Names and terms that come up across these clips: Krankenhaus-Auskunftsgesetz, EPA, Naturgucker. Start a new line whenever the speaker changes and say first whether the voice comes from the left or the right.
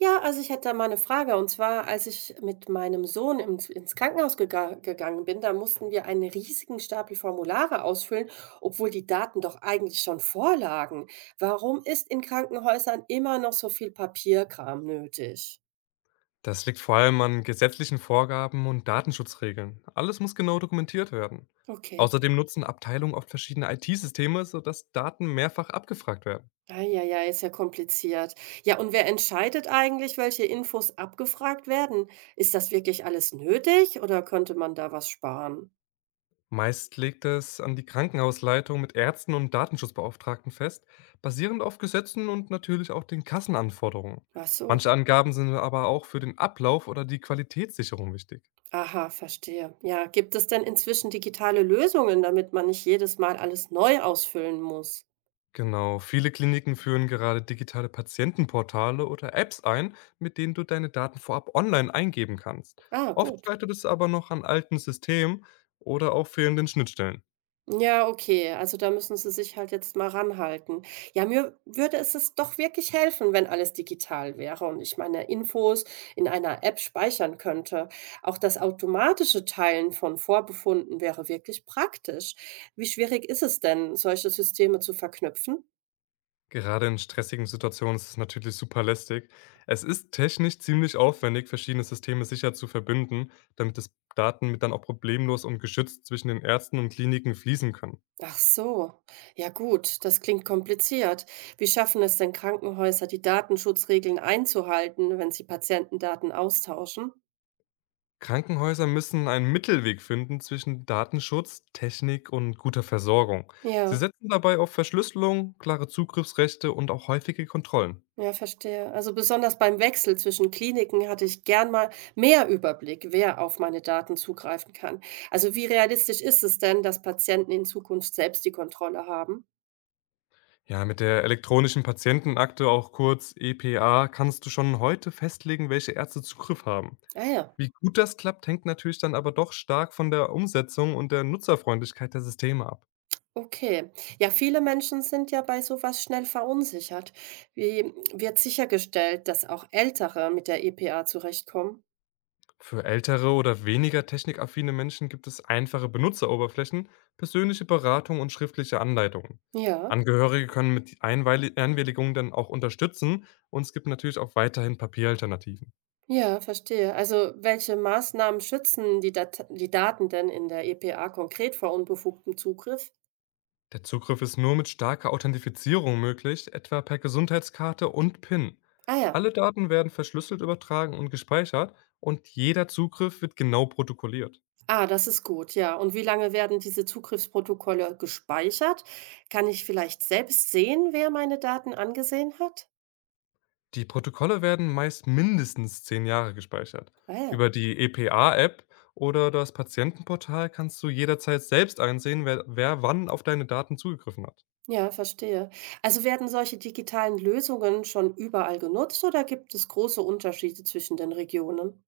right: Ja, also ich hätte da mal eine Frage, und zwar, als ich mit meinem Sohn ins Krankenhaus gegangen bin, da mussten wir einen riesigen Stapel Formulare ausfüllen, obwohl die Daten doch eigentlich schon vorlagen. Warum ist in Krankenhäusern immer noch so viel Papierkram nötig?
left: Das liegt vor allem an gesetzlichen Vorgaben und Datenschutzregeln. Alles muss genau dokumentiert werden.
right: Okay.
left: Außerdem nutzen Abteilungen oft verschiedene IT-Systeme, sodass Daten mehrfach abgefragt werden.
right: Ei, ja, ei, ist ja kompliziert. Ja, und wer entscheidet eigentlich, welche Infos abgefragt werden? Ist das wirklich alles nötig, oder könnte man da was sparen?
left: Meist legt es an die Krankenhausleitung mit Ärzten und Datenschutzbeauftragten fest, basierend auf Gesetzen und natürlich auch den Kassenanforderungen.
right: Ach so.
left: Manche Angaben sind aber auch für den Ablauf oder die Qualitätssicherung wichtig.
right: Aha, verstehe. Ja, gibt es denn inzwischen digitale Lösungen, damit man nicht jedes Mal alles neu ausfüllen muss?
left: Genau, viele Kliniken führen gerade digitale Patientenportale oder Apps ein, mit denen du deine Daten vorab online eingeben kannst.
right: Ah,
left: Oft
right: gut.
left: scheitert es aber noch an alten Systemen oder auch fehlenden Schnittstellen.
right: Ja, okay. Also da müssen Sie sich halt jetzt mal ranhalten. Ja, mir würde es doch wirklich helfen, wenn alles digital wäre und ich meine Infos in einer App speichern könnte. Auch das automatische Teilen von Vorbefunden wäre wirklich praktisch. Wie schwierig ist es denn, solche Systeme zu verknüpfen?
left: Gerade in stressigen Situationen ist es natürlich super lästig. Es ist technisch ziemlich aufwendig, verschiedene Systeme sicher zu verbinden, damit das Daten mit dann auch problemlos und geschützt zwischen den Ärzten und Kliniken fließen können.
right: Ach so. Ja gut, das klingt kompliziert. Wie schaffen es denn Krankenhäuser, die Datenschutzregeln einzuhalten, wenn sie Patientendaten austauschen?
left: Krankenhäuser müssen einen Mittelweg finden zwischen Datenschutz, Technik und guter Versorgung. Sie
right: Ja,
left: setzen dabei auf Verschlüsselung, klare Zugriffsrechte und auch häufige Kontrollen.
right: ja, verstehe. Also besonders beim Wechsel zwischen Kliniken hatte ich gern mal mehr Überblick, wer auf meine Daten zugreifen kann. Also wie realistisch ist es denn, dass Patienten in Zukunft selbst die Kontrolle haben?
left: Ja, mit der elektronischen Patientenakte, auch kurz EPA, kannst du schon heute festlegen, welche Ärzte Zugriff haben.
right: Ah ja.
left: Wie gut das klappt, hängt natürlich dann aber doch stark von der Umsetzung und der Nutzerfreundlichkeit der Systeme ab.
right: Okay. Ja, viele Menschen sind ja bei sowas schnell verunsichert. Wie wird sichergestellt, dass auch Ältere mit der EPA zurechtkommen?
left: Für ältere oder weniger technikaffine Menschen gibt es einfache Benutzeroberflächen, persönliche Beratung und schriftliche Anleitungen.
right: Ja,
left: Angehörige können mit Einwilligung dann auch unterstützen, und es gibt natürlich auch weiterhin Papieralternativen.
right: ja, verstehe. Also, welche Maßnahmen schützen die Daten denn in der EPA konkret vor unbefugtem Zugriff?
left: Der Zugriff ist nur mit starker Authentifizierung möglich, etwa per Gesundheitskarte und PIN.
right: Ah ja.
left: Alle Daten werden verschlüsselt übertragen und gespeichert, und jeder Zugriff wird genau protokolliert.
right: Ah, das ist gut, ja. Und wie lange werden diese Zugriffsprotokolle gespeichert? Kann ich vielleicht selbst sehen, wer meine Daten angesehen hat?
left: Die Protokolle werden meist mindestens 10 Jahre gespeichert.
right: Ah ja.
left: Über die EPA-App oder das Patientenportal kannst du jederzeit selbst einsehen, wer wann auf deine Daten zugegriffen hat.
right: Ja, verstehe. Also werden solche digitalen Lösungen schon überall genutzt, oder gibt es große Unterschiede zwischen den Regionen?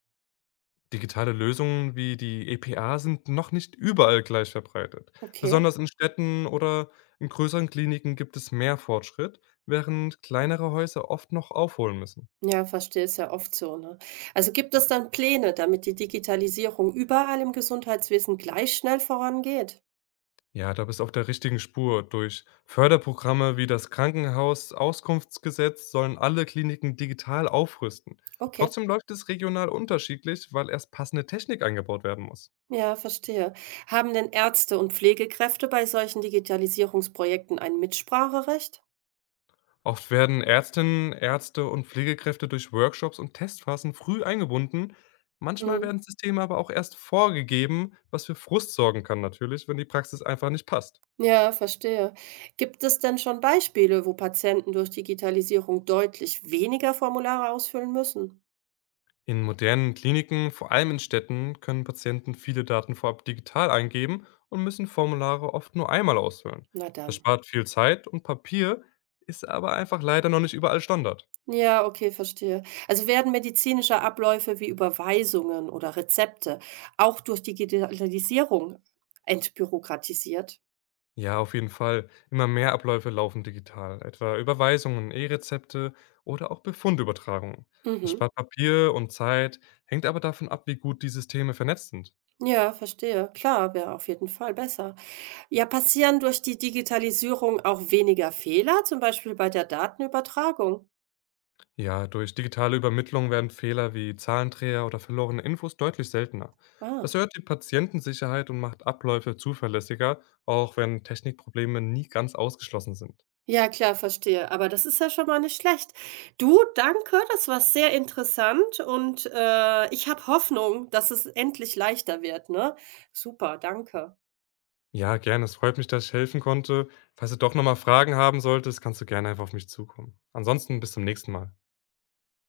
left: Digitale Lösungen wie die EPA sind noch nicht überall gleich verbreitet.
right: Okay,
left: Besonders in Städten oder in größeren Kliniken gibt es mehr Fortschritt, während kleinere Häuser oft noch aufholen müssen.
right: ja, verstehe, ist ja oft so, ne? Also gibt es dann Pläne, damit die Digitalisierung überall im Gesundheitswesen gleich schnell vorangeht?
left: Ja, da bist du auf der richtigen Spur. Durch Förderprogramme wie das Krankenhaus-Auskunftsgesetz sollen alle Kliniken digital aufrüsten.
right: Okay,
left: Trotzdem läuft es regional unterschiedlich, weil erst passende Technik eingebaut werden muss.
right: ja, verstehe. Haben denn Ärzte und Pflegekräfte bei solchen Digitalisierungsprojekten ein Mitspracherecht?
left: Oft werden Ärztinnen, Ärzte und Pflegekräfte durch Workshops und Testphasen früh eingebunden. Manchmal
right: Mhm.
left: werden Systeme aber auch erst vorgegeben, was für Frust sorgen kann natürlich, wenn die Praxis einfach nicht passt.
right: Ja, verstehe. Gibt es denn schon Beispiele, wo Patienten durch Digitalisierung deutlich weniger Formulare ausfüllen müssen?
left: In modernen Kliniken, vor allem in Städten, können Patienten viele Daten vorab digital eingeben und müssen Formulare oft nur einmal ausfüllen.
right: Na
left: Das
right: dann.
left: spart viel Zeit und Papier, ist aber einfach leider noch nicht überall Standard.
right: Ja, okay, verstehe. Also werden medizinische Abläufe wie Überweisungen oder Rezepte auch durch Digitalisierung entbürokratisiert?
left: Ja, auf jeden Fall. Immer mehr Abläufe laufen digital, etwa Überweisungen, E-Rezepte oder auch Befundübertragungen. Das
right: Mhm.
left: spart Papier und Zeit, hängt aber davon ab, wie gut die Systeme vernetzt sind.
right: Ja, verstehe. Klar, wäre auf jeden Fall besser. Ja, passieren durch die Digitalisierung auch weniger Fehler, zum Beispiel bei der Datenübertragung?
left: Ja, durch digitale Übermittlung werden Fehler wie Zahlendreher oder verlorene Infos deutlich seltener. Das
right: Ah.
left: erhöht die Patientensicherheit und macht Abläufe zuverlässiger, auch wenn Technikprobleme nie ganz ausgeschlossen sind.
right: Ja, klar, verstehe. Aber das ist ja schon mal nicht schlecht. Du, danke, das war sehr interessant, und, ich habe Hoffnung, dass es endlich leichter wird, ne? Super, danke.
left: Ja, gerne. Es freut mich, dass ich helfen konnte. Falls du doch nochmal Fragen haben solltest, kannst du gerne einfach auf mich zukommen. Ansonsten bis zum nächsten Mal.